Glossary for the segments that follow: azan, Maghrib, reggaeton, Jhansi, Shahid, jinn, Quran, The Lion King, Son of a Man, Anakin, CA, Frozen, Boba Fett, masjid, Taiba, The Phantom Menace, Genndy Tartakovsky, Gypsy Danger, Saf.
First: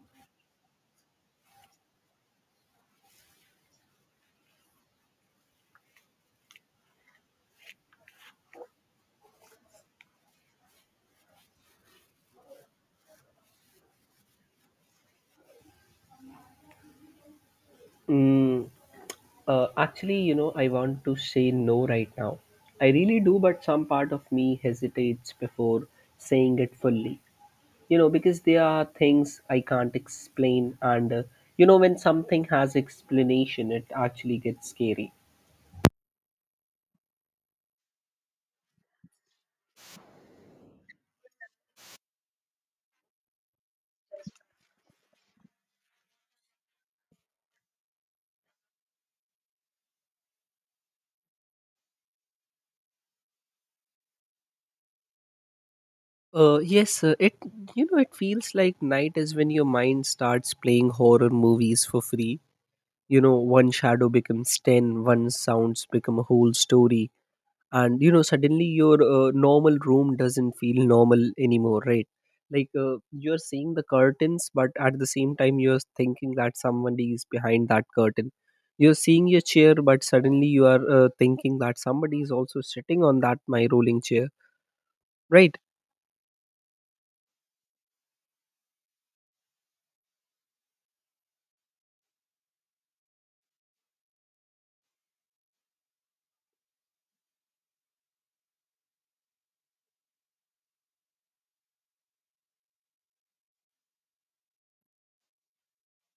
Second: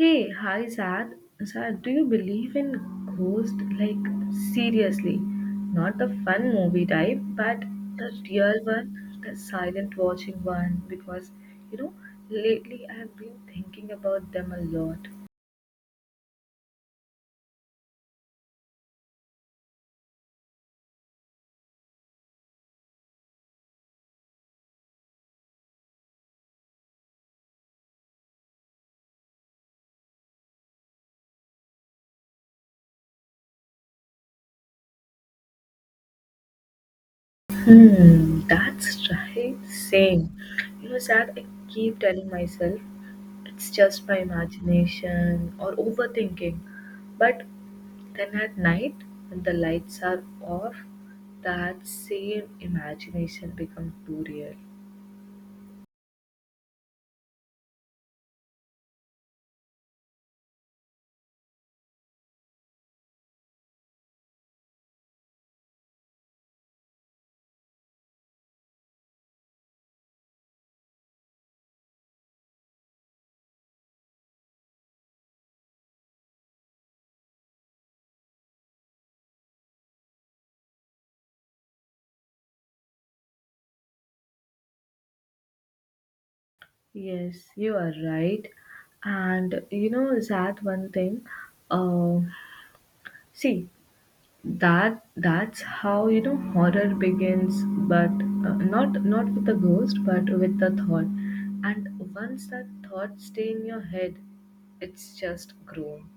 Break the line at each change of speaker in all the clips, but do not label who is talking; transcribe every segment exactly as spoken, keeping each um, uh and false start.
Hey, hi Sad. Sad, do you believe in ghost? Like seriously, not the fun movie type, but the real one, the silent watching one. Because you know, lately I've been thinking about them a lot.
Mm, uh, actually, you know, I want to say no right now. I really do, but some part of me hesitates before saying it fully. You know, because there are things I can't explain, and uh, you know, when something has explanation, it actually gets scary.
Hmm, that's right. Same. You know, Sad, I keep telling myself it's just my imagination or overthinking. But then at night, when the lights are off, that same imagination becomes too real.
Uh, yes, uh, it you know it feels like night is when your mind starts playing horror movies for free. You know, one shadow becomes ten, one sounds become a whole story, and you know suddenly your uh, normal room doesn't feel normal anymore, right? Like uh, you're seeing the curtains, but at the same time you're thinking that somebody is behind that curtain. You're seeing your chair, but suddenly you are uh, thinking that somebody is also sitting on that my rolling chair, right?
Yes, you are right. And you know, Zad, one thing. Uh, see, that that's how you know horror begins, but uh, not not with a ghost but with the thought. And once that thought stay in your head, it's just grown.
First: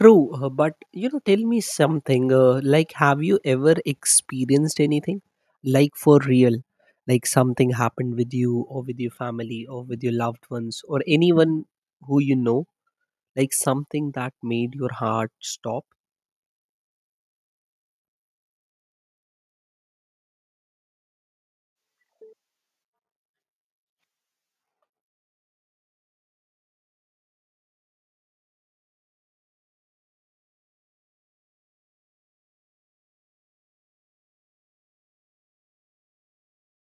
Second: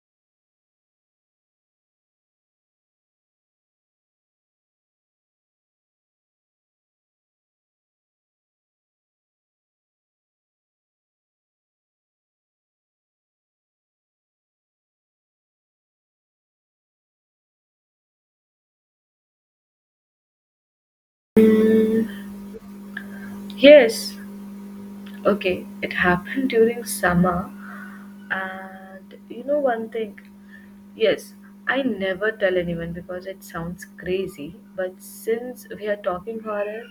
True, uh, but you know, tell me something. Uh, like, have you ever experienced anything, like for real, like something happened with you or with your family or with your loved ones or anyone who you know, like something that made your heart stop?
Mm, yes, okay, it happened during summer. And you know one thing, yes, I never tell anyone because it sounds crazy, but since we are talking horror,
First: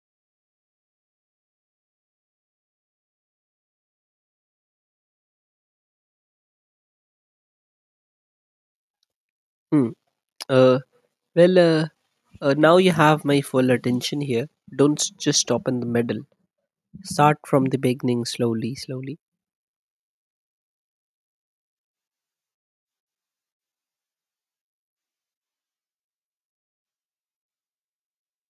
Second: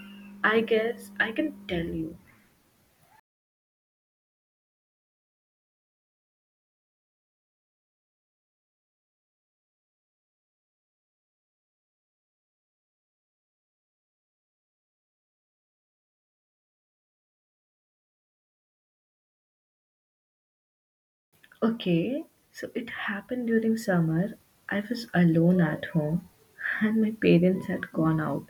I guess I can tell you.
Hmm. Uh, well, uh, uh, now you have my full attention here. Don't s- Just stop in the middle. Start from the beginning slowly, slowly.
Okay, so it happened during summer. I was alone at home and my parents had gone out.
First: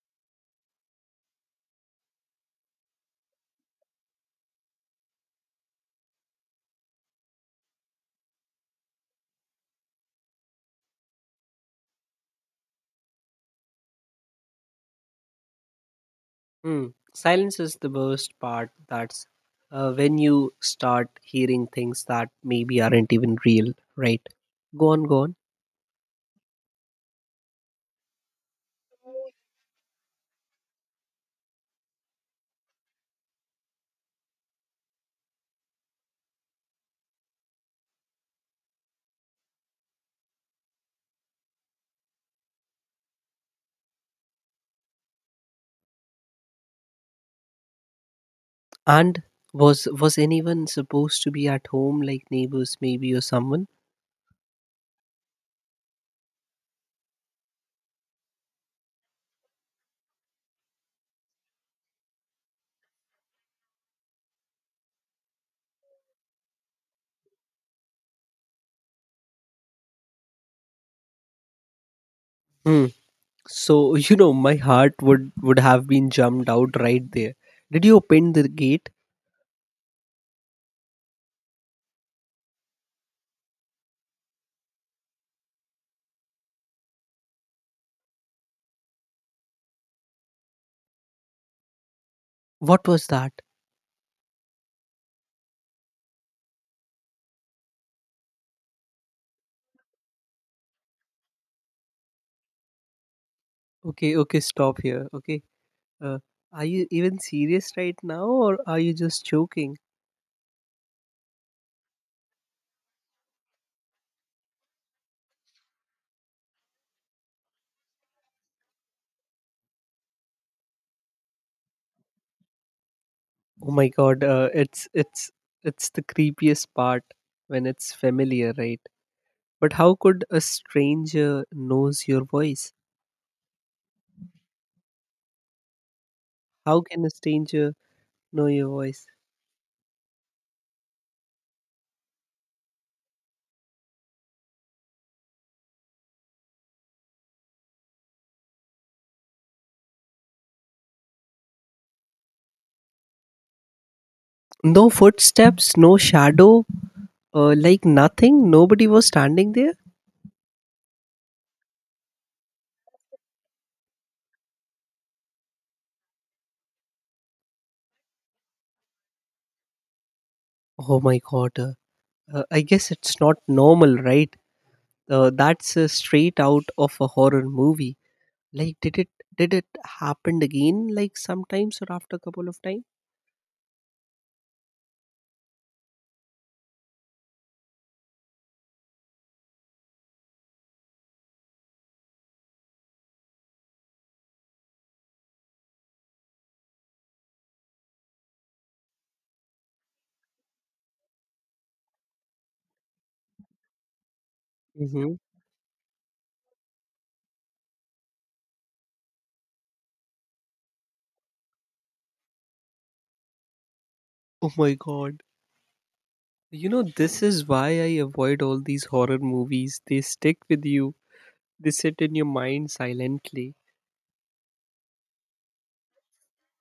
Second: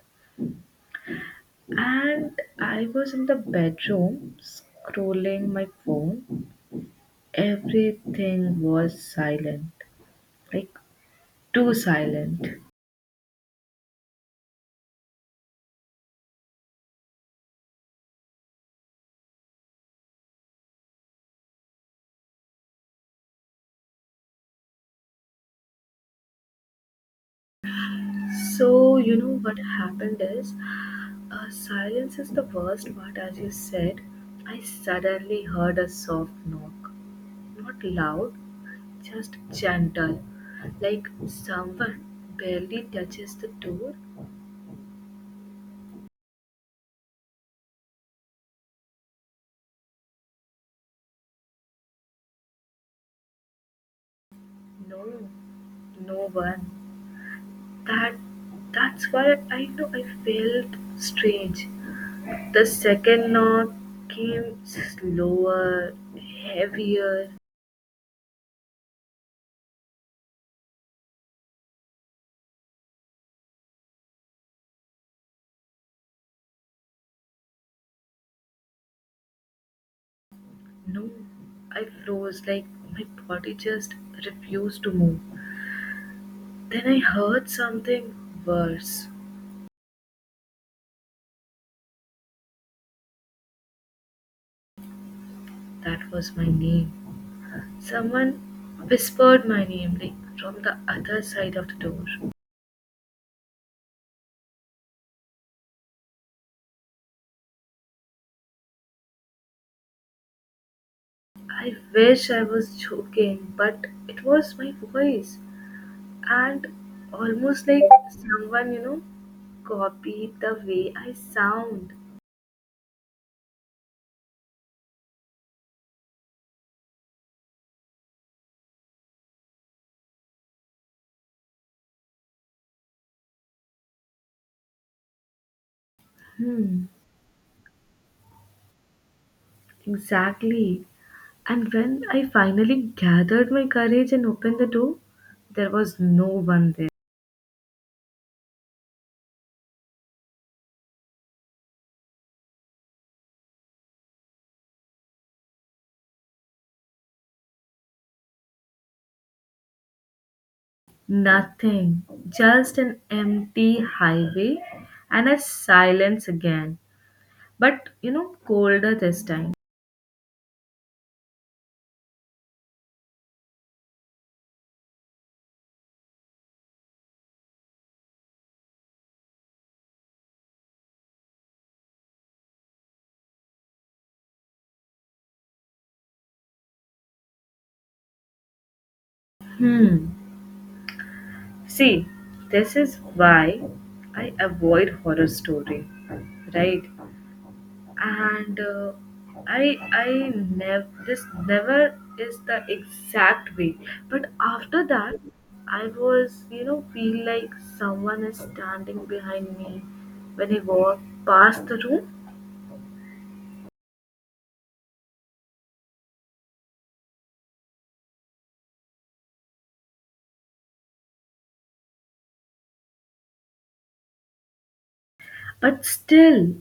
And I was in the bedroom scrolling my phone. Everything was silent, like too silent.
Mm. Silence is the worst part. That's uh, when you start hearing things that maybe aren't even real, right? Go on, go on.
So, you know what happened is, uh, silence is the worst part, as you said. I suddenly heard a soft knock. Not loud, just gentle. Like someone barely touches the door.
And was was anyone supposed to be at home, like neighbors, maybe, or someone?
No, no one. That that's why I know I felt strange. The second knock came slower, heavier.
Mm. So you know, my heart would would have been jumped out right there. Did you open the gate?
No, I froze, like my body just refused to move. Then I heard something worse.
What was that?
That was my name. Someone whispered my name, like from the other side of the door.
Okay, okay, stop here. Okay, uh, are you even serious right now, or are you just joking?
I wish I was joking, but it was my voice. And almost like someone, you know, copied the way I sound.
Oh my god, uh, it's it's it's the creepiest part when it's familiar, right? But how could a stranger knows your voice? How
Hmm,
can a stranger know your voice?
exactly. And when I finally gathered my courage and opened the door, there was no one there.
No footsteps, no shadow, uh, like nothing. Nobody was standing there.
Nothing, just an empty highway and a silence again, but you know, colder this time.
Oh my god. Uh, uh, I guess it's not normal, right? Uh, that's uh, Straight out of a horror movie. Like, did it did it happen again? Like sometimes or after a couple of times?
Hmm. See, this is why I avoid horror story, right? And uh, I I never, this never is the exact way. But after
Hmm.
that, I was, you know feel like someone is standing behind me when I walk past the room.
Oh my god. You know, this is why I avoid all these horror movies. They stick with you, they sit in your mind silently.
But still,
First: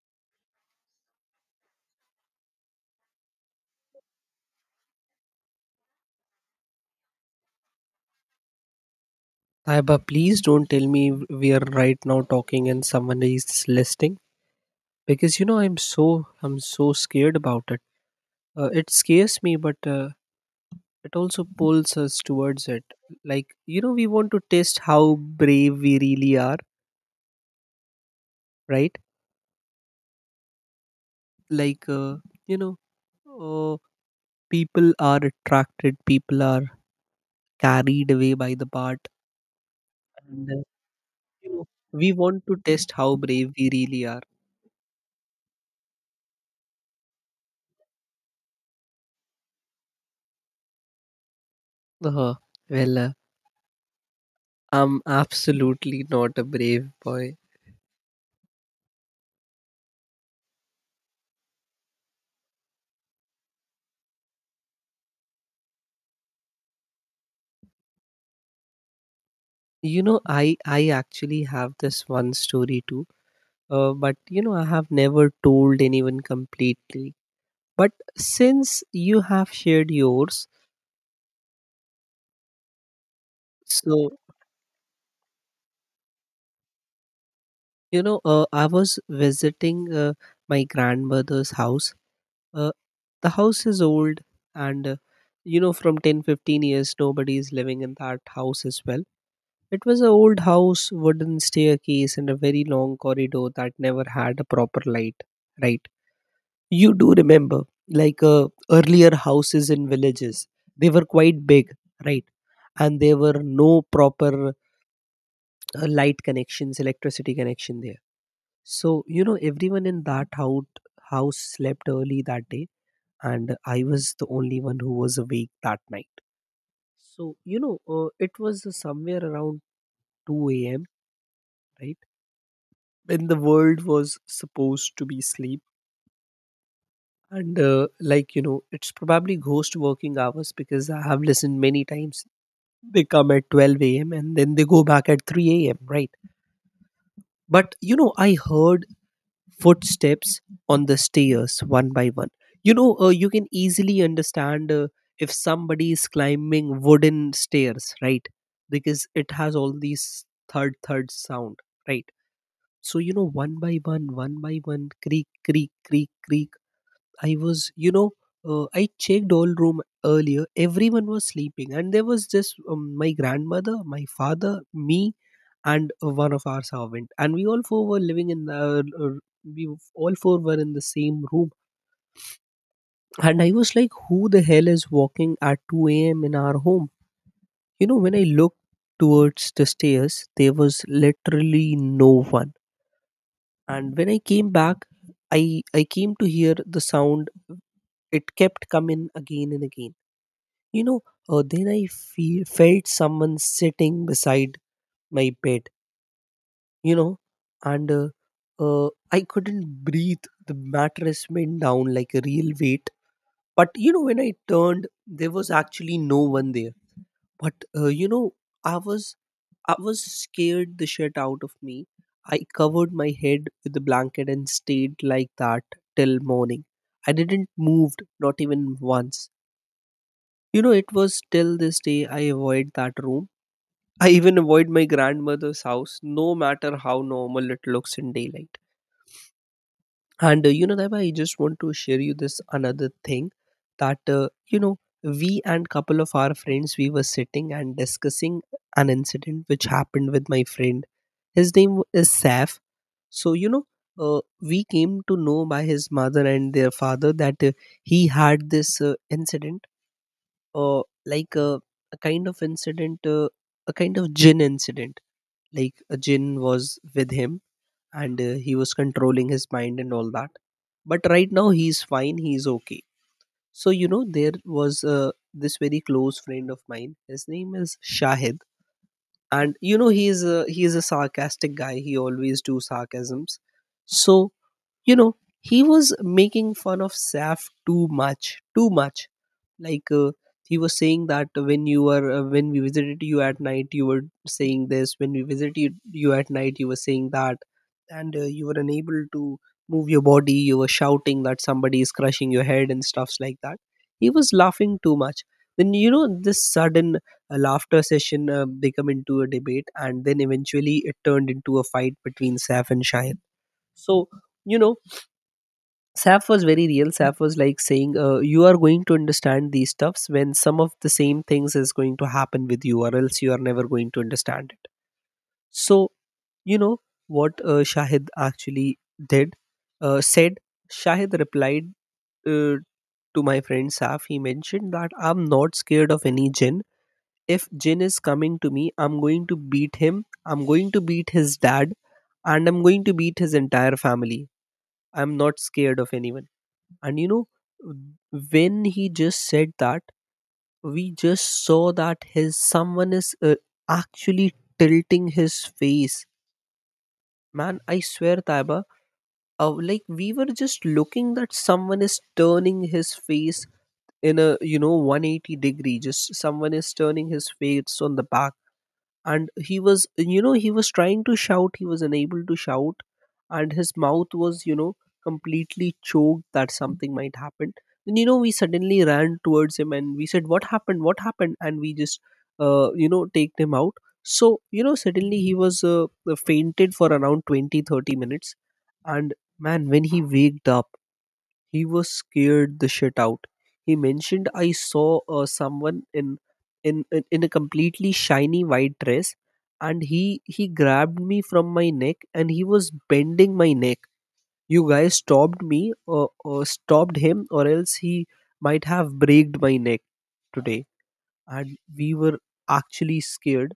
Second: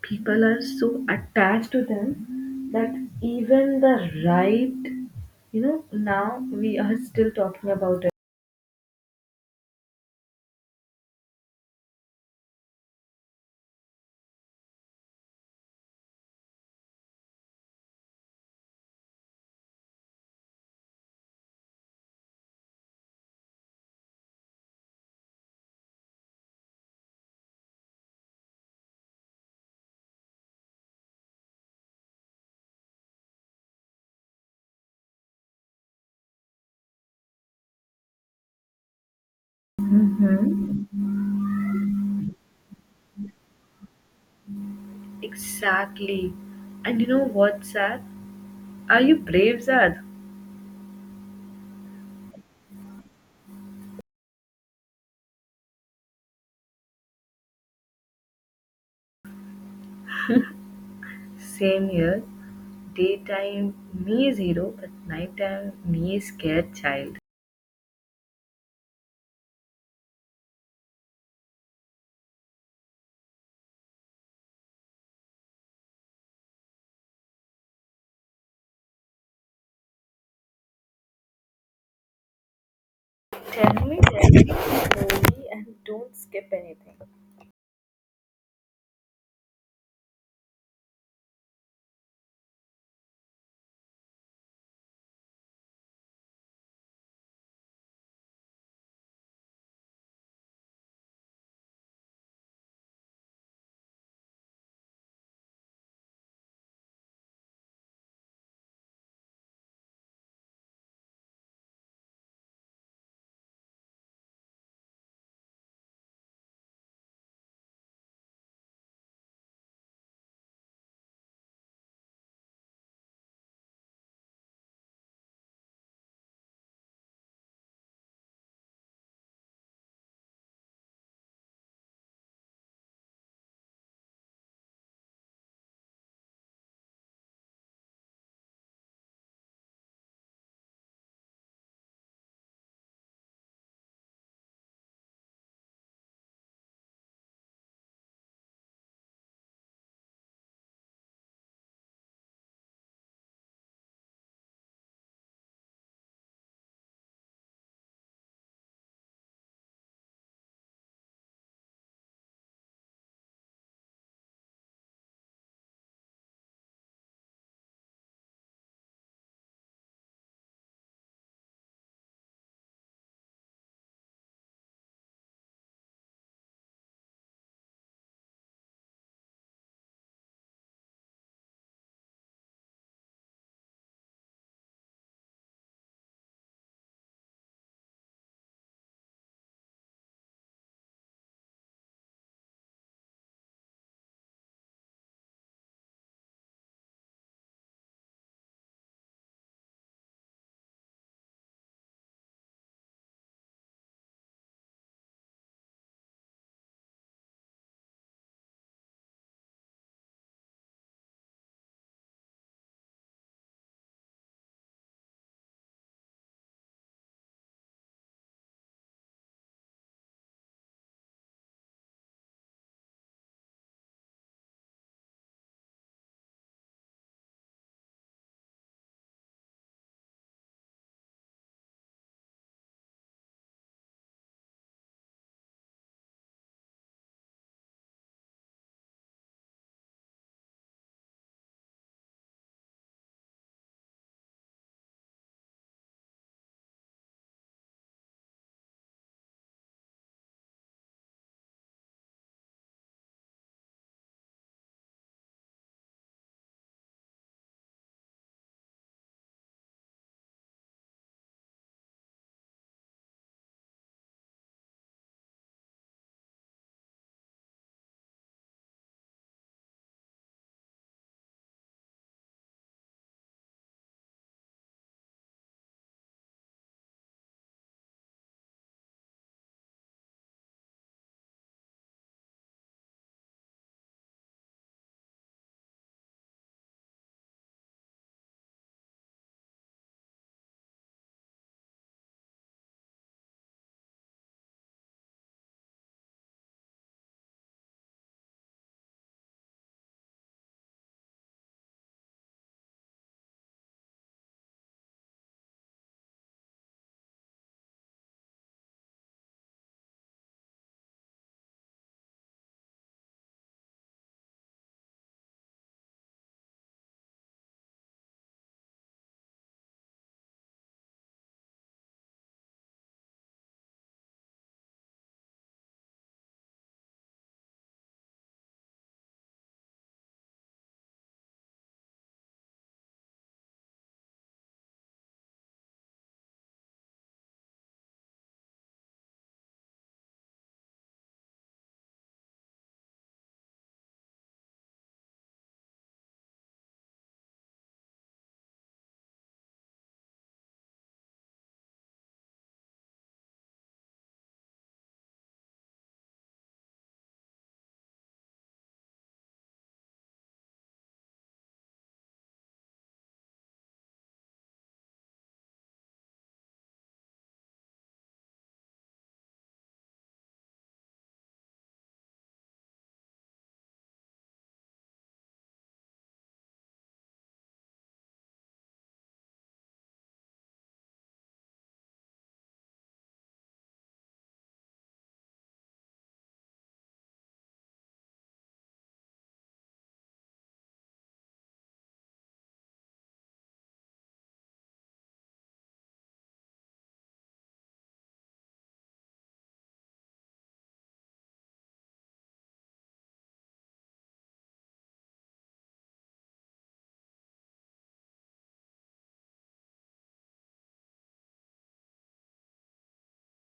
people are so attached to them that even the right, you know now we are still talking about it.
Taiba, please don't tell me we are right now talking and someone is listening, because you know I'm so I'm so scared about it. Uh, it scares me, but uh, it also pulls us towards it. Like you know, we want to test how brave we really are, right? Like uh, you know, uh, people are attracted, people are carried away by the part, and uh,
Mm-hmm.
you know we want to test how brave we really are.
Exactly. And you know what's sad? Are you brave, Zad?
Oh, well, uh, I'm absolutely not a brave boy.
Same here. Daytime me is hero, but nighttime me is scared child.
You know, I I actually have this one story too. Uh, but you know, I have never told anyone completely. But since you have shared yours,
Tell me,
so
tell me slowly and don't skip anything.
you know, uh, I was visiting uh, my grandmother's house. Uh, the house is old, and uh, you know, from ten fifteen years, nobody is living in that house as well. It was an old house, wooden staircase, and a very long corridor that never had a proper light. Right. You do remember, like uh, earlier houses in villages, they were quite big, right? And there were no proper uh, light connections, electricity connection there. So, you know, everyone in that house, house slept early that day, and I was the only one who was awake that night. So, you know, uh, it was somewhere around two a.m. Right? When the world was supposed to be sleep, and uh, like you know it's probably ghost working hours, because I have listened many times they come at twelve a.m. and then they go back at three a.m., right? But you know I heard footsteps on the stairs one by one. You know uh, you can easily understand uh, if somebody is climbing wooden stairs, right? Because it has all these third third sound, right? So you know one by one, one by one creak, creak, creak, creak. I was, you know, uh, I checked all room earlier. Everyone was sleeping, and there was just um, my grandmother, my father, me, and uh, one of our servant, and we all four were living in the. Uh, we all four were in the same room, and I was like, "Who the hell is walking at two a m in our home?" You know, when I looked towards the stairs, there was literally no one, and when I came back, I I came to hear the sound. It kept coming again and again. You know, uh, then I feel, felt someone sitting beside my bed, you know, and uh, uh, I couldn't breathe. The mattress went down like a real weight. But, you know, when I turned, there was actually no one there. But, uh, you know, I was. I was scared the shit out of me. I covered my head with the blanket and stayed like that till morning. I didn't move, not even once. You know, it was till this day I avoid that room. I even avoid my grandmother's house, no matter how normal it looks in daylight. And uh, you know, Daiba, I just want to share you this another thing, that uh, you know we and couple of our friends we were sitting and discussing an incident which happened with my friend. His name is Saf. So you know, uh, we came to know by his mother and their father that uh, he had this uh, incident, uh, like uh, a kind of incident, uh, a kind of gin incident, like a jinn was with him, and uh, he was controlling his mind and all that. But right now he's fine, he's okay. So you know, there was uh, this very close friend of mine, his name is Shahid. And you know, he is a, he is a sarcastic guy, he always do sarcasms. So you know, he was making fun of Saf too much, too much. Like uh, he was saying that when you were uh, when we visited you at night you were saying this when we visited you, you at night you were saying that, and uh, you were unable to move your body, you were shouting that somebody is crushing your head and stuffs like that. He was laughing too much. Then you know, this sudden uh, laughter session uh, become into a debate, and then eventually it turned into a fight between Saf and Shahin. So you know, Saf was very real. Saf was like saying, uh, "You are going to understand these stuffs when some of the same things is going to happen with you, or else you are never going to understand it." So you know what uh, Shahid actually did, uh, said. Shahid replied uh, to my friend Saf. He mentioned that I'm not scared of any jinn. If jinn is coming to me, I'm going to beat him. I'm going to beat his dad, and I'm going to beat his entire family. I'm not scared of anyone. And you know, when he just said that, we just saw that his someone is uh, actually tilting his face. Man, I swear, Taiba, uh, like we were just looking that someone is turning his face in a you know one hundred eighty degree. Just someone is turning his face on the back, and he was you know he was trying to shout, he was unable to shout, and his mouth was you know completely choked, that something might happen. Then you know, we suddenly ran towards him and we said what happened, what happened and we just uh, you know take him out. So you know, suddenly he was uh, fainted for around twenty, thirty minutes. And man, when he waked up, he was scared the shit out. He mentioned I saw uh, someone in, in in in a completely shiny white dress, and he he grabbed me from my neck and he was bending my neck. You guys stopped me, or, or stopped him, or else he might have breaked my neck today. And we were actually scared.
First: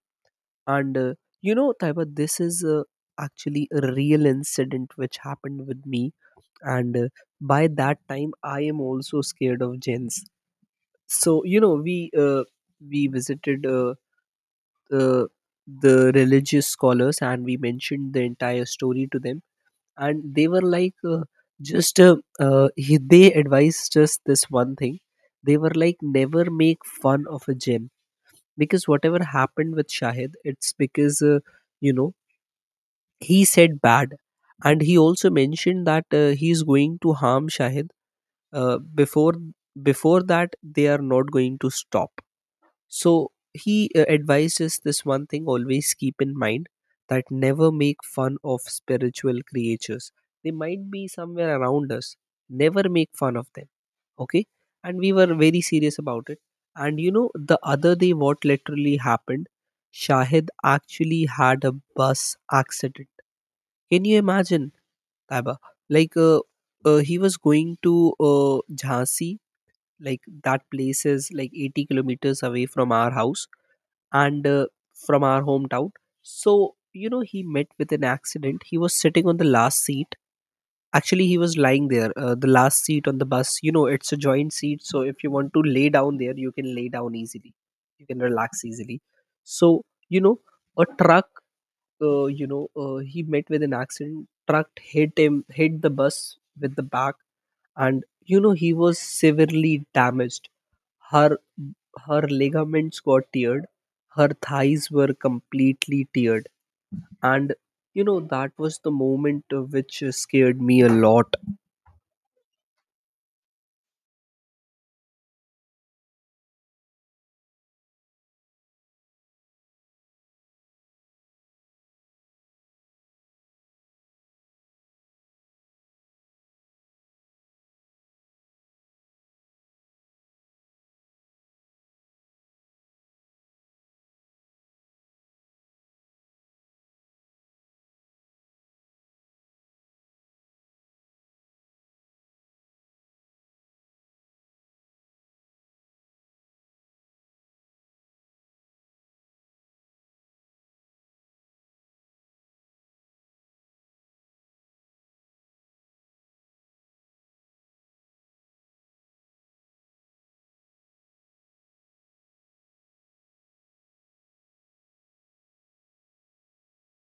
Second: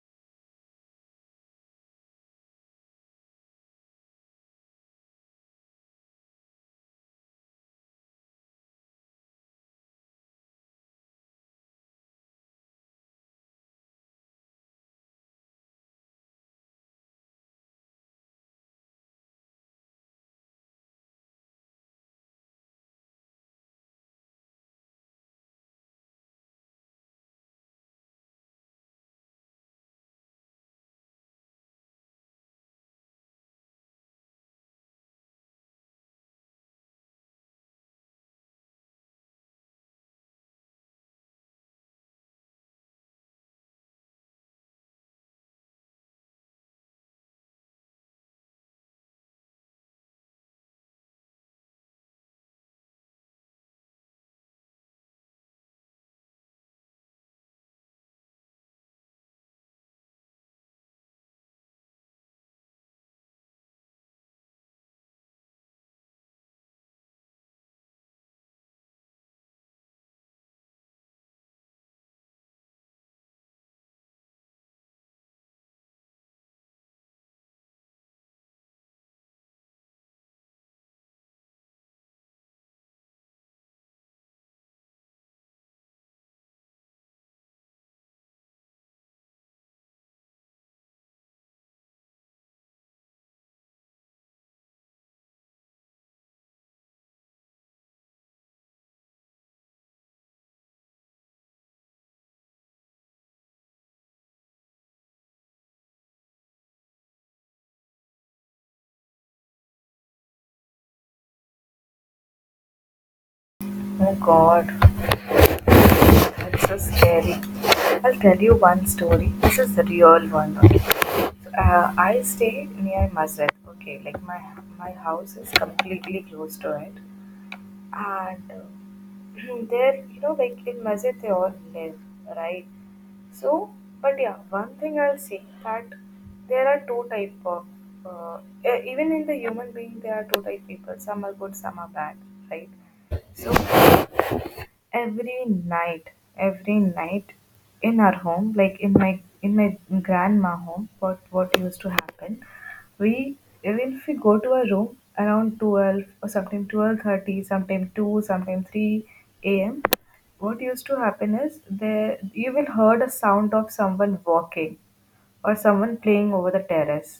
And uh, You know, Taiba, this is uh, actually a real incident which happened with me and uh, by that time I am also scared of jinns. So you know we uh, we visited uh, the the religious scholars and we mentioned the entire story to them. And they were like uh, just uh, uh, he, they advised us this one thing. They were like, never make fun of a jinn because whatever happened with Shahid, it's because uh, you know he said bad. And he also mentioned that uh, he is going to harm Shahid. Uh, before before that, they are not going to stop. So he uh, advised us this one thing, always keep in mind that never make fun of spiritual creatures. They might be somewhere around us. Never make fun of them, okay? And we were very serious about it. And you know, the other day what literally happened, Shahid actually had a bus accident. Can you imagine, Taiba? like uh, uh, he was going to uh, Jhansi. Like, that place is like eighty kilometers away from our house, and uh, from our hometown. So you know, he met with an accident. He was sitting on the last seat. Actually, he was lying there, uh, the last seat on the bus. You know, it's a joint seat, so if you want to lay down there, you can lay down easily, you can relax easily. So you know, a truck, uh, you know uh, he met with an accident. Truck hit him, hit the bus with the back. And you know, he was severely damaged. Her, her ligaments got teared, her thighs were completely teared, and you know, that was the moment uh, which uh, scared me a lot.
Oh god, that's so scary. I'll tell you one story. This is the real one. Okay. Uh, I stay near masjid. Okay, like my my house is completely close to it. And uh, there, you know like in masjid they all live, right? So, but yeah, one thing I'll say that there are two type of uh, e- even in the human being there are two type people, some are good, some are bad, right? So every night, every night, in our home, like in my in my grandma home, what what used to happen, we even if we go to a room around twelve, or sometimes twelve thirty, sometimes two, sometimes three a.m, what used to happen is there you will heard a sound of someone walking, or someone playing over the terrace,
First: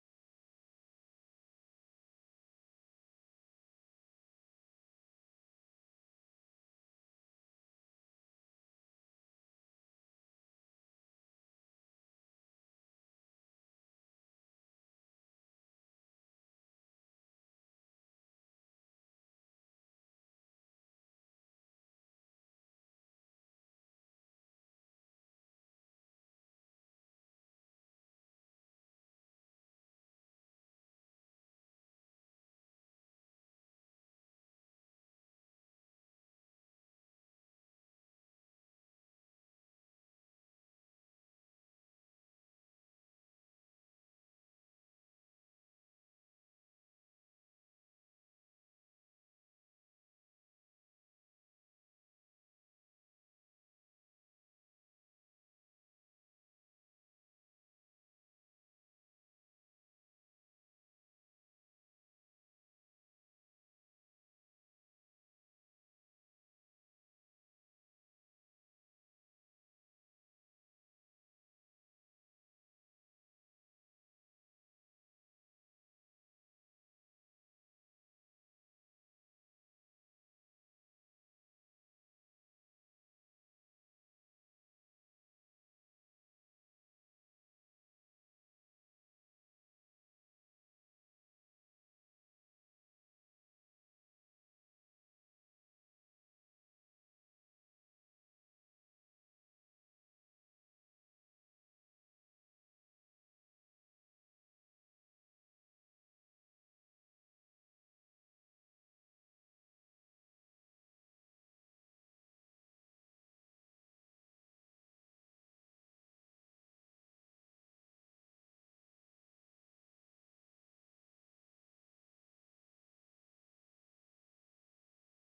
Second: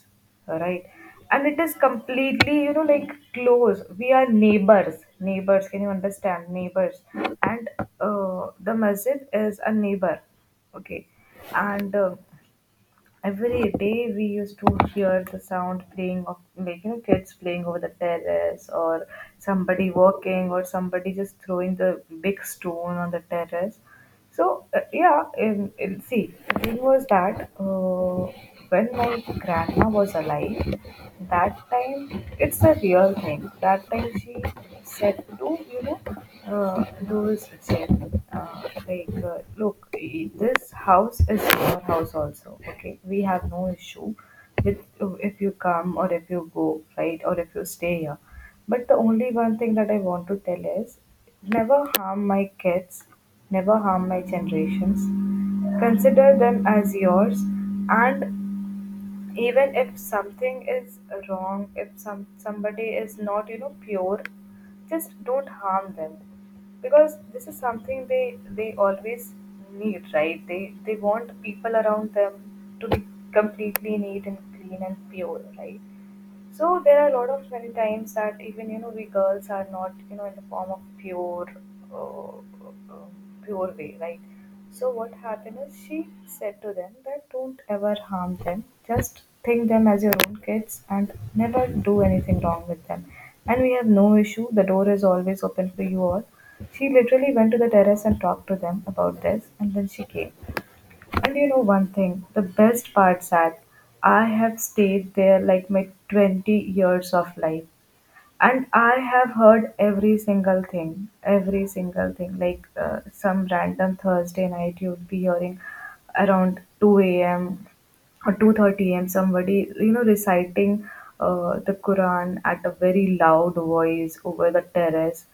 right? And it is completely, you know like close, we are neighbors, neighbors, can you understand, neighbors? And uh, the masjid is a neighbor. Okay. And uh, every day we used to hear the sound playing of, like, you know kids playing over the terrace, or somebody walking, or somebody just throwing the big stone on the terrace. So, uh, yeah, in, in see, the thing was that, uh, when my grandma was alive, that time it's a real thing. That time she said to, you know uh, those gen uh, like, uh, look, i- this house is your house also. Okay, we have no issue with, if you come or if you go, right, or if you stay here. But the is never harm my kids, never harm my generations. Consider them as yours, and even if something is wrong, if some somebody is not, you know, pure, just don't harm them, because this is something they they always need, right? They they want people around them to be completely neat and clean and pure, right? So there are a lot of many times that we go, uh, uh, uh, like, so, Said, don't ever them, just think your kids and never do anything wrong with them. And we have no issue, the door is always open for you all. She literally went to the terrace and talked to them about this, and then she came. And you know one thing, the best part, Sad, I have stayed there like my twenty years of life. And I have heard every single thing, every single thing, like, uh, some random Thursday night you'd be hearing around two a.m or two thirty a m somebody, you know reciting uh, the Quran at a very loud voice over the terrace.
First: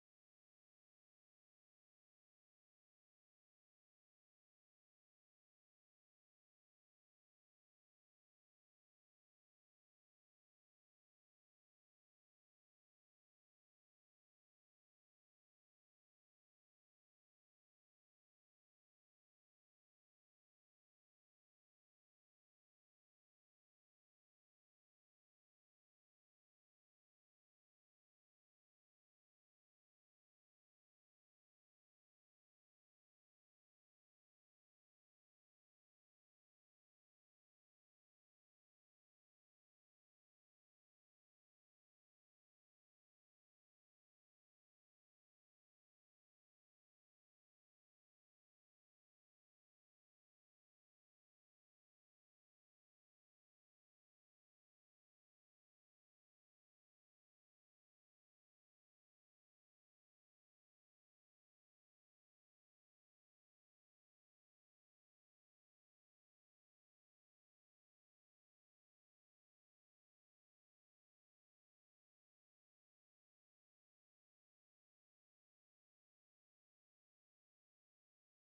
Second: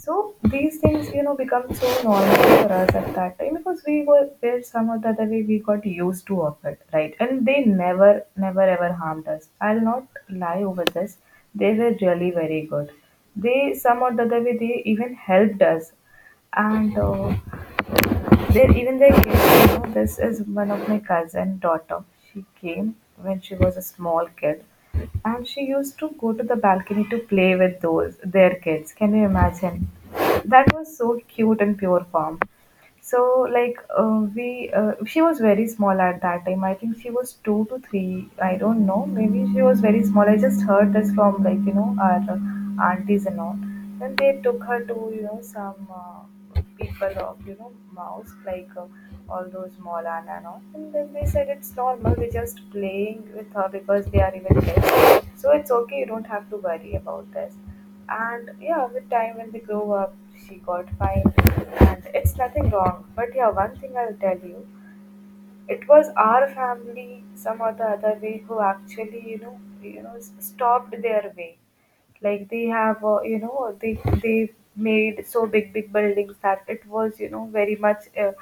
So these things, you know, become so normal for us at that time, because we were there, some or the other way we got used to of it, right? And they never, never ever harmed us. I'll not lie over this. They were really very good. They, some or the other way, they even helped us. And uh, there, even there is, you know, this is one of my cousin daughter. She came when she was a small kid, and she used to go to the balcony to play with those their kids. Can you imagine? That was so cute and pure form. So, like, uh, we uh, she was very small at that time. I think she was two to three. I don't know. Maybe she was very small. I just heard this from, like, you know, our uh, aunties and all, and they took her to, you know some uh, people of, you know mouse, like uh, all those mall and and all, and then they said it's normal, they're just playing with her because they are even less, so it's okay, you don't have to worry about this. And yeah, with time when they grow up, she got fine, and it's nothing wrong. But yeah, one thing I'll tell you, it was our family, some or the other way, who actually, you know you know s- stopped their way. Like they have, uh, you know they they made so big big buildings that it was, you know very much uh,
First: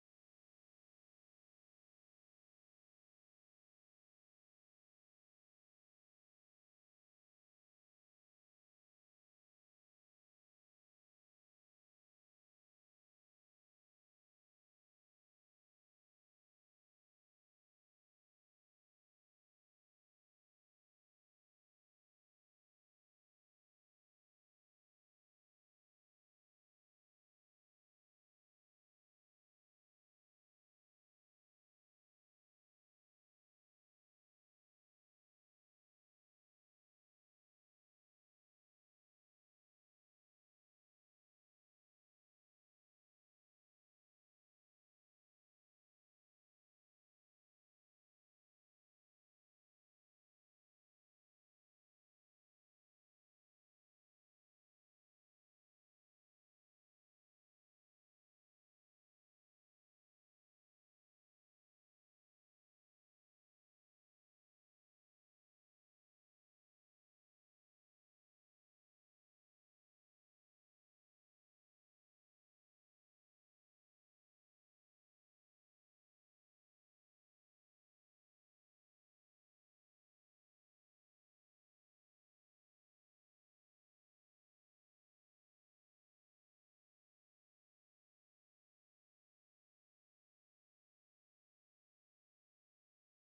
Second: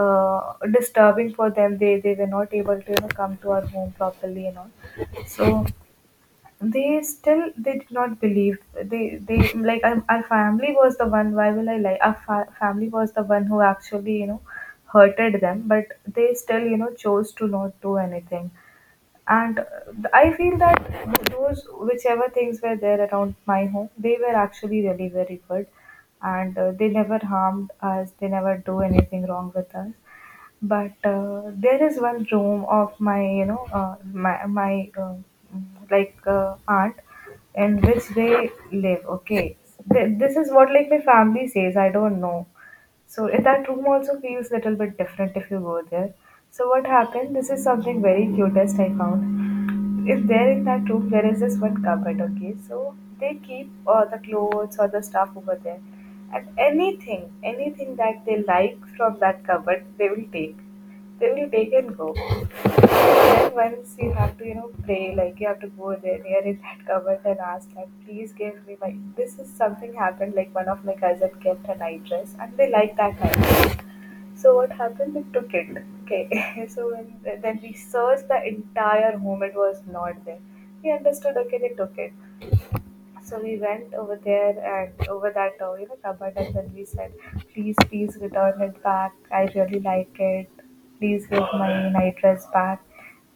uh, disturbing for them, they they were not able to, you know come to our home properly and all. So they still they did not believe, they they like our, our family was the one, why will I lie, our fa- family was the one who actually, you know hurted them, but they still, you know chose to not do anything. And uh, I feel that those whichever things were there around my home, they were actually really very good. And uh, they never harmed us, they never do anything wrong with us. But uh, there is one room of my, you know, uh, my my uh, like uh, aunt, in which they live. Okay, Th- this is what like my family says. I don't know. So, eh, that room also feels little bit different if you go there. So what happened? This is something very cutest I found, if they're in that room, there is this one cupboard, okay? So they keep all the clothes or the stuff over there. And anything, anything that they like from that cupboard, they will take. They will take and go. Then once you have to, you know, pray, like you have to go there near in that cupboard and ask, like, please give me my, this is something happened, like one of my cousin kept a night dress and they like that night dress. So what happened? We took it. Okay. So when, then we searched the entire home, it was not there. We understood. Okay, they took it. So we went over there and over that, uh, you know cupboard, and then we said, please, please return it back. I really like it. Please give my night dress back.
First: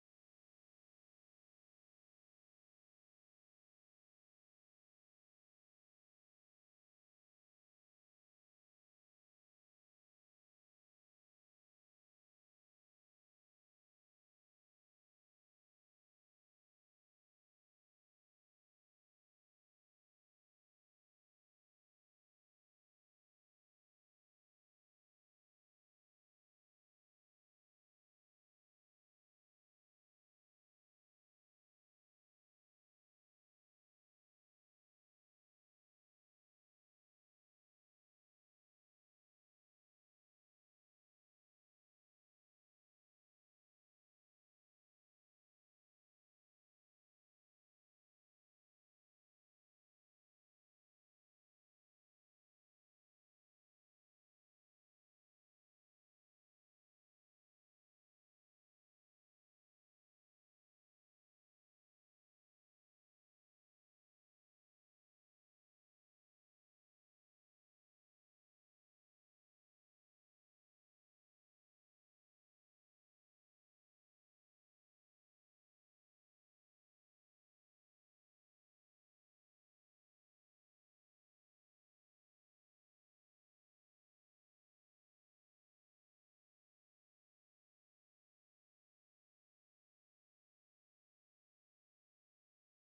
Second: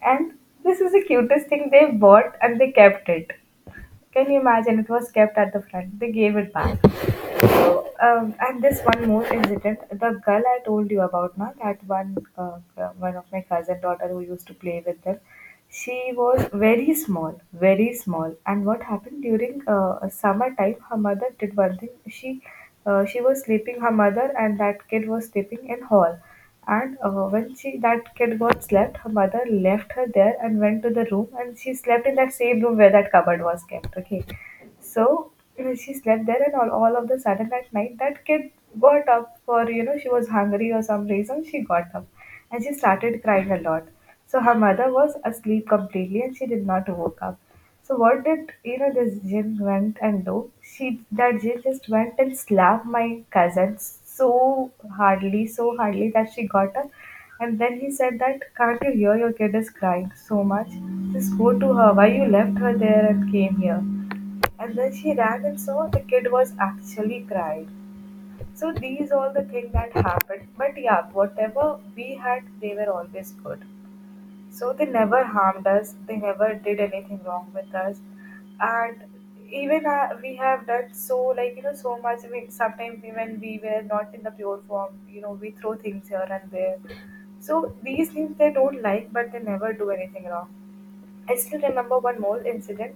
And this is the cutest thing, they bought and they kept it. Can you imagine? It was kept at the front. They gave it back. Um, and this one more incident, the girl I told you about, now that one, uh, one of my cousin daughter who used to play with them, she was very small, very small. And what happened during uh, summer time, her mother did one thing. She, uh, she was sleeping, her mother and that kid was sleeping in hall. And uh, when she that kid got slept, her mother left her there and went to the room, and she slept in that same room where that cupboard was kept. Okay, so uh, she slept there, and all, all of the sudden at night, that kid got up for, you know, she was hungry or some reason, she got up and she started crying a lot. So her mother was asleep completely and she did not woke up. So what did, you know, this jinn went and do? She, that jinn just went and slapped my cousin so hardly, so hardly that she got up. And then he said that, can't you hear your kid is crying so much? Just go to her. Why you left her there and came here? And then she ran and saw the kid was actually crying. So these all the things that happened. But yeah, whatever we had, they were always good. So they never harmed us. They never did anything wrong with us. And even uh, we have done so like you know so much. We sometimes even we were not in the pure form. You know we throw things here and there. So these things they don't like, but they never do anything wrong. I still remember one more incident.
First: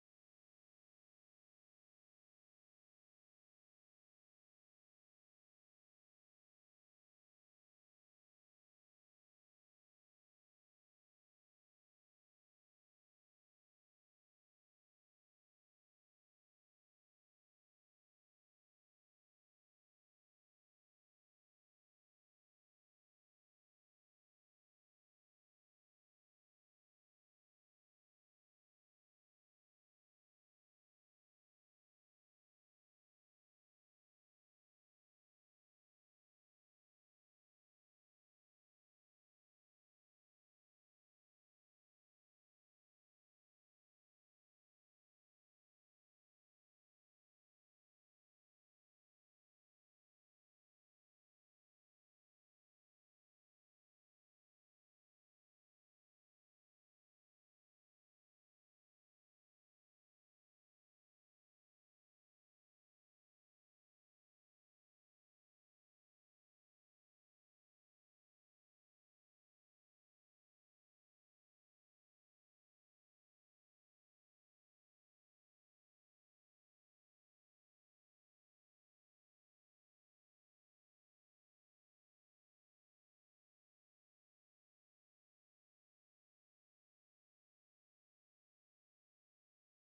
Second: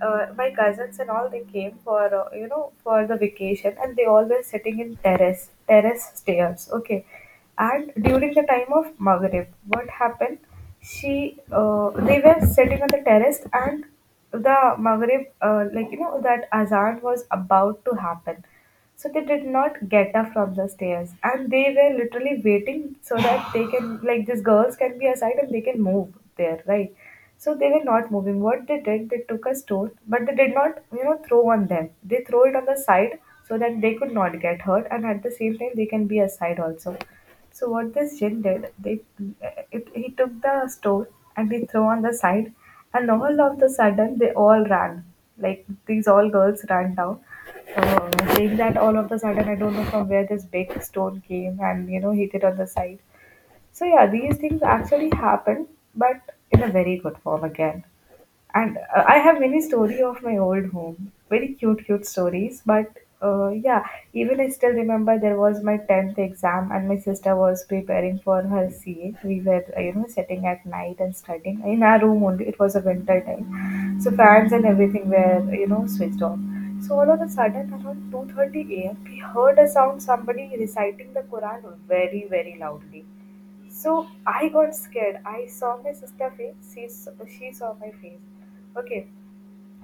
Uh, my cousins and all they came for uh, you know for the vacation, and they all were sitting in terrace terrace stairs. Okay, and during the time of Maghrib, what happened? She uh, they were sitting on the terrace, and the Maghrib uh, like you know that azan was about to happen. So they did not get up from the stairs, and they were literally waiting so that they can, like, these girls can be aside and they can move there, right? So they were not moving. What they did, they took a stone, but they did not, you know, throw on them. They throw it on the side so that they could not get hurt, and at the same time they can be aside also. So what this jinn did, they it, he took the stone and he threw on the side, and all of the sudden they all ran. Like these all girls ran down, uh, saying that all of the sudden I don't know from where this big stone came, and you know hit it on the side. So yeah, these things actually happen, but in a very good form again. And uh, I have many story of my old home, very cute, cute stories. But uh, yeah, even I still remember there was my tenth exam, and my sister was preparing for her C A. We were uh, you know sitting at night and studying in our room only. It was a winter time, so fans and everything were you know switched off. So all of a sudden, around two thirty a m, we heard a sound. Somebody reciting the Quran very, very loudly so I got scared. I saw my sister face. She s- she saw my face. Okay,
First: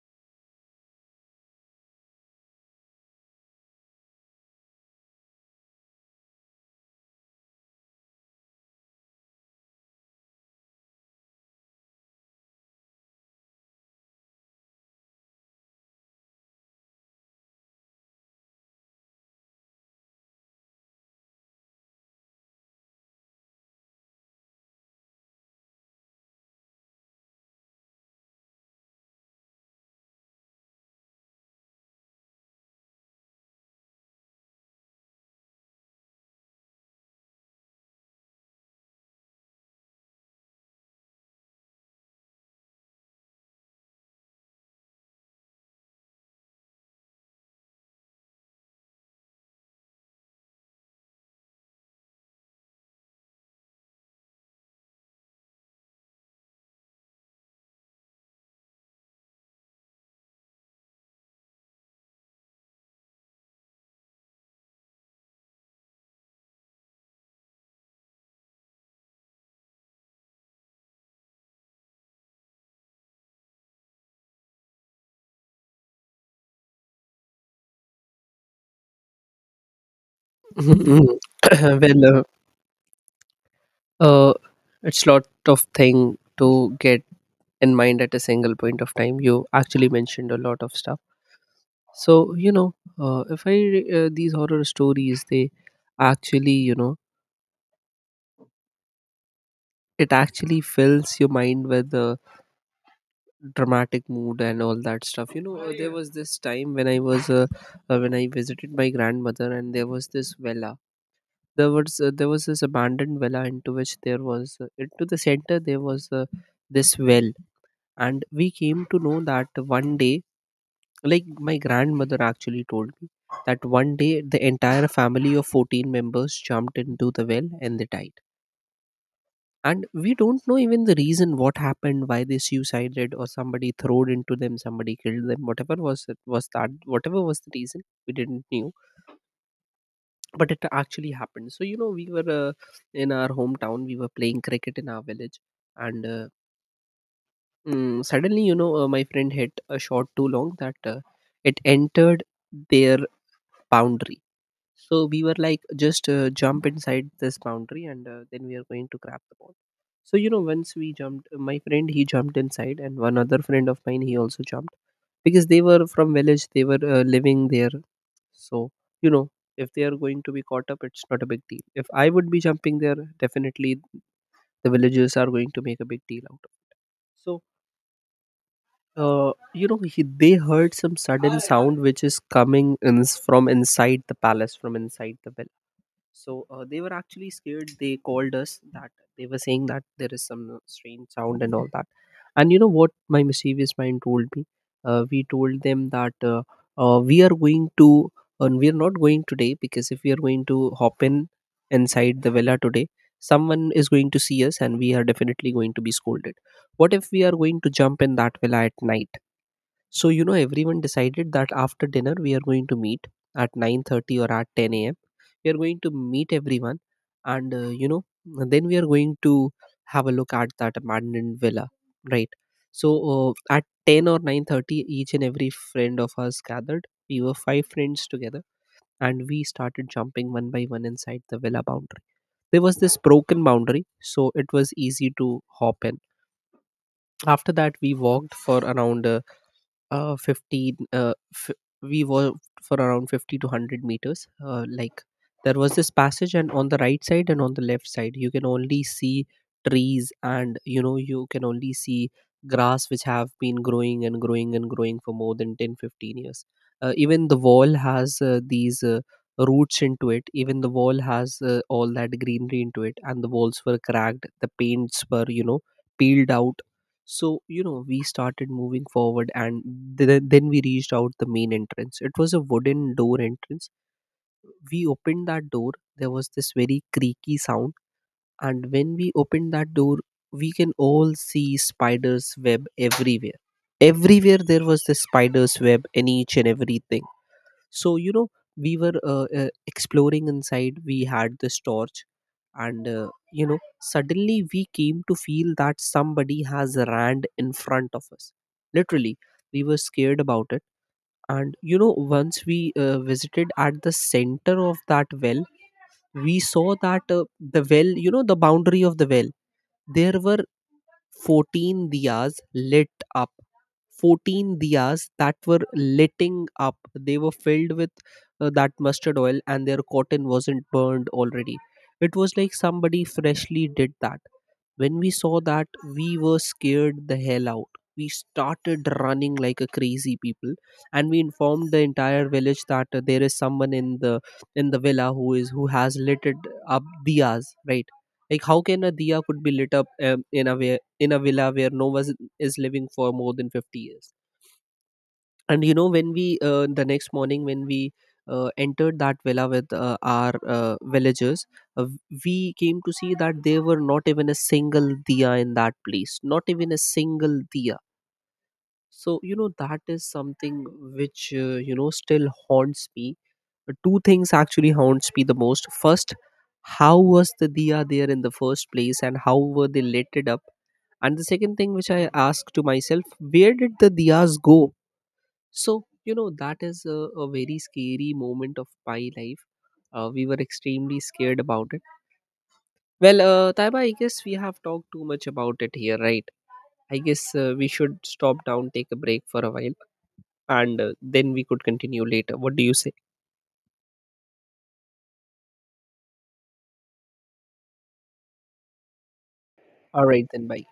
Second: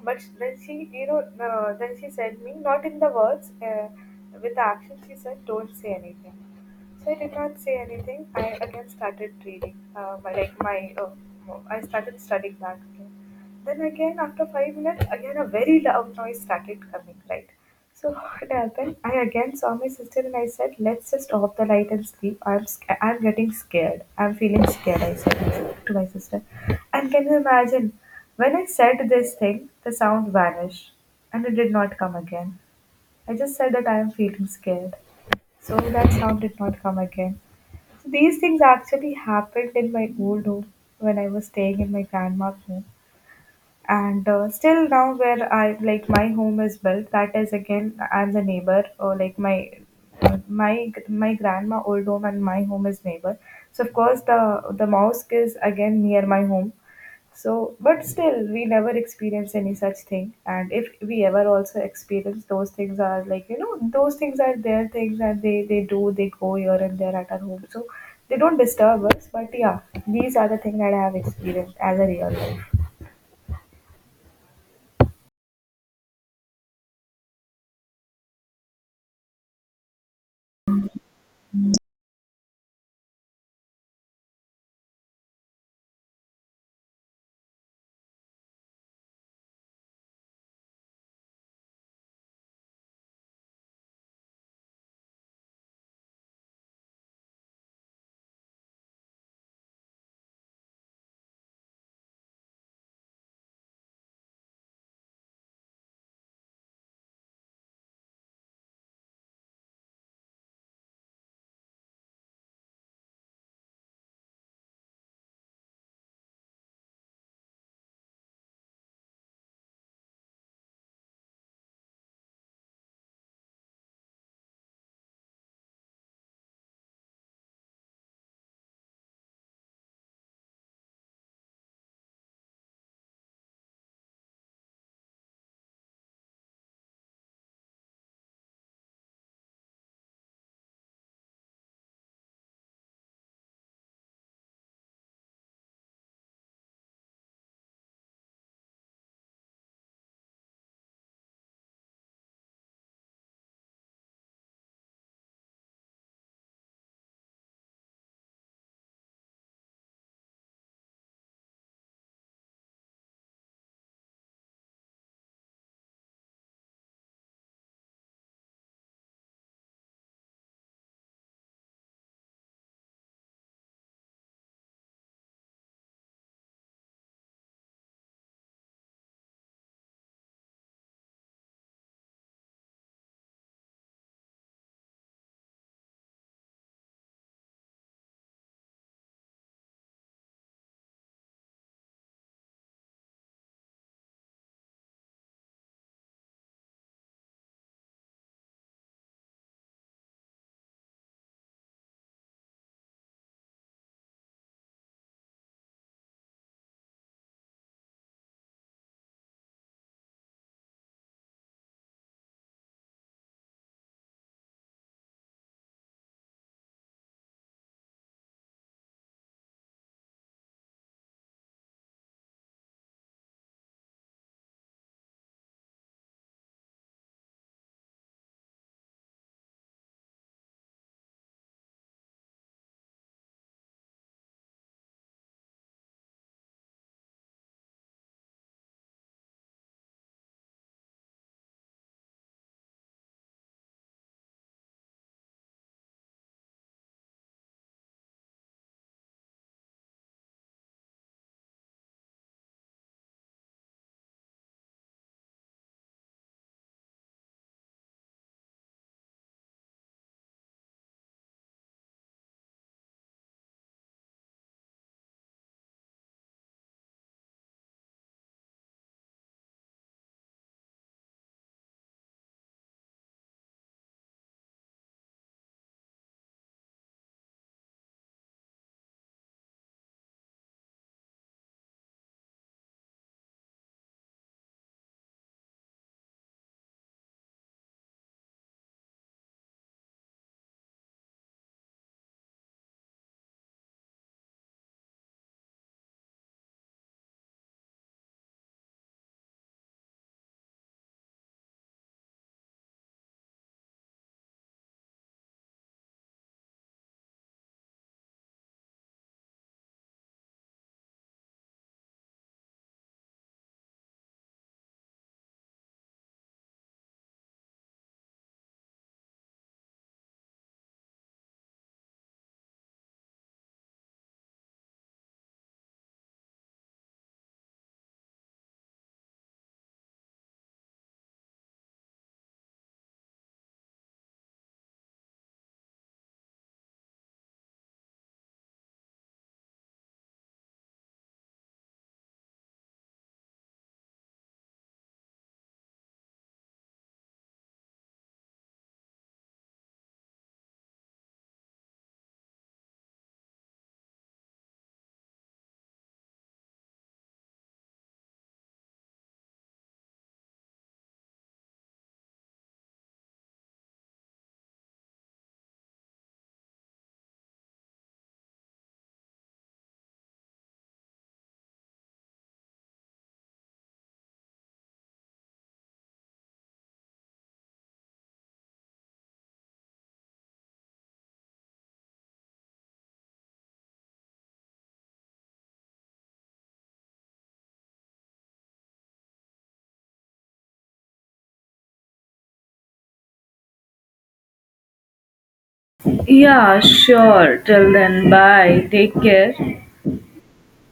but then she, you know, uh, then she said me not in the words. Uh, with the action, she said, "Don't say anything." So I did not say anything. I again started reading. Uh, my, like my, uh, I started studying back again. Then again, after five minutes, again a very loud noise started coming. Right. So what happened? I again saw my sister and I said, "Let's just off the light and sleep. I'm sc- I'm getting scared. I'm feeling scared." I said to my sister. And can you imagine? When I said this thing, the sound vanished, and it did not come again. I just said that I am feeling scared. So that sound did not come again. So these things actually happened in my old home when I was staying in my grandma's home. And uh, still now, where I like my home is built, that is again, I'm the neighbor, or like my my my grandma old home and my home is neighbor. So of course the the mosque is again near my home. So, but still, we never experience any such thing. And if we ever also experience those things, are like you know, those things are their things, and they they do they go here and there at our home, so they don't disturb us. But yeah, these are the things that I have experienced as a real life.
Mhm. Well, uh, uh, it's lot of thing to get in mind at a single point of time. You actually mentioned a lot of stuff. So you know, uh, if I re- uh, these horror stories, they actually, you know, it actually fills your mind with uh, dramatic mood and all that stuff. You know, uh, there was this time when I was uh, uh, when I visited my grandmother, and there was this villa. There was uh, there was this abandoned villa, into which there was uh, into the center, there was uh, this well. And we came to know that one day, like, my grandmother actually told me that one day, the entire family of fourteen members jumped into the well and they died. And we don't know even the reason what happened, why they suicided, or somebody throwed into them, somebody killed them. Whatever was it was, that whatever was the reason, we didn't knew. But it actually happened. So you know, we were, uh, in our hometown, we were playing cricket in our village, and uh, mm, suddenly, you know, uh, my friend hit a shot too long that uh, it entered their boundary. So we were like, just uh, jump inside this boundary, and uh, then we are going to grab the ball. So, you know, once we jumped, uh, my friend, he jumped inside, and one other friend of mine, he also jumped, because they were from village, they were uh, living there. So, you know, if they are going to be caught up, it's not a big deal. If I would be jumping there, definitely the villagers are going to make a big deal out of it. So, uh, you know, he, they heard some sudden sound which is coming in, s- from inside the palace, from inside the village. So uh, they were actually scared. They called us that they were saying that there is some uh, strange sound and all that. And you know what my mischievous mind told me? Uh, we told them that uh, uh, we are going to, and we are not going today, because if we are going to hop in inside the villa today, someone is going to see us and we are definitely going to be scolded. What if we are going to jump in that villa at night? So you know, everyone decided that after dinner we are going to meet at nine thirty or at ten a m. We are going to meet everyone, and uh, you know, then we are going to have a look at that abandoned villa, right? So uh, at ten or nine thirty, each and every friend of us gathered. We were five friends together, and we started jumping one by one inside the villa boundary. There was this broken boundary, so it was easy to hop in. After that, we walked for around. Uh, uh fifteen uh f- we walked for around fifty to a hundred meters. Uh, like, there was this passage, and on the right side and on the left side, you can only see trees, and you know, you can only see grass which have been growing and growing and growing for more than ten, fifteen years. Uh, even the wall has uh, these uh, roots into it. Even the wall has uh, all that greenery into it, and the walls were cracked, the paints were, you know, peeled out. So you know, we started moving forward, and th- then we reached out the main entrance. It was a wooden door entrance. We opened that door, there was this very creaky sound. And when we opened that door, we can all see spiders web everywhere. Everywhere there was this spiders web in each and everything. So you know, we were uh, uh, exploring inside. We had this torch, and uh, you know, suddenly we came to feel that somebody has ran in front of us, literally. We were scared about it. And you know, once we uh, visited at the center of that well, we saw that uh, the well, you know, the boundary of the well, there were fourteen diyas lit up. fourteen diyas that were litting up. They were filled with uh, that mustard oil, and their cotton wasn't burned already. It was like somebody freshly did that. When we saw that, we were scared the hell out. We started running like a crazy people, and we informed the entire village that uh, there is someone in the in the villa who is who has lit it up diyas, right? Like, how can a diya could be lit up, um, in a way, in a villa where no one is living for more than fifty years? And you know, when we uh, the next morning when we uh, entered that villa with uh, our uh, villagers, uh, we came to see that there were not even a single diya in that place, not even a single diya. So you know, that is something which, uh, you know, still haunts me. Uh, two things actually haunts me the most. First, how was the diya there in the first place, and how were they lit it up? And the second thing which I ask to myself, where did the diyas go? So, you know, that is a, a very scary moment of my life. Uh, we were extremely scared about it. Well, uh, Taiba, I guess we have talked too much about it here, right? I guess uh, we should stop down, take a break for a while, and uh, then we could continue later. What do you say?
Yeah, sure. Till then, bye. Take care.
All right, then, bye.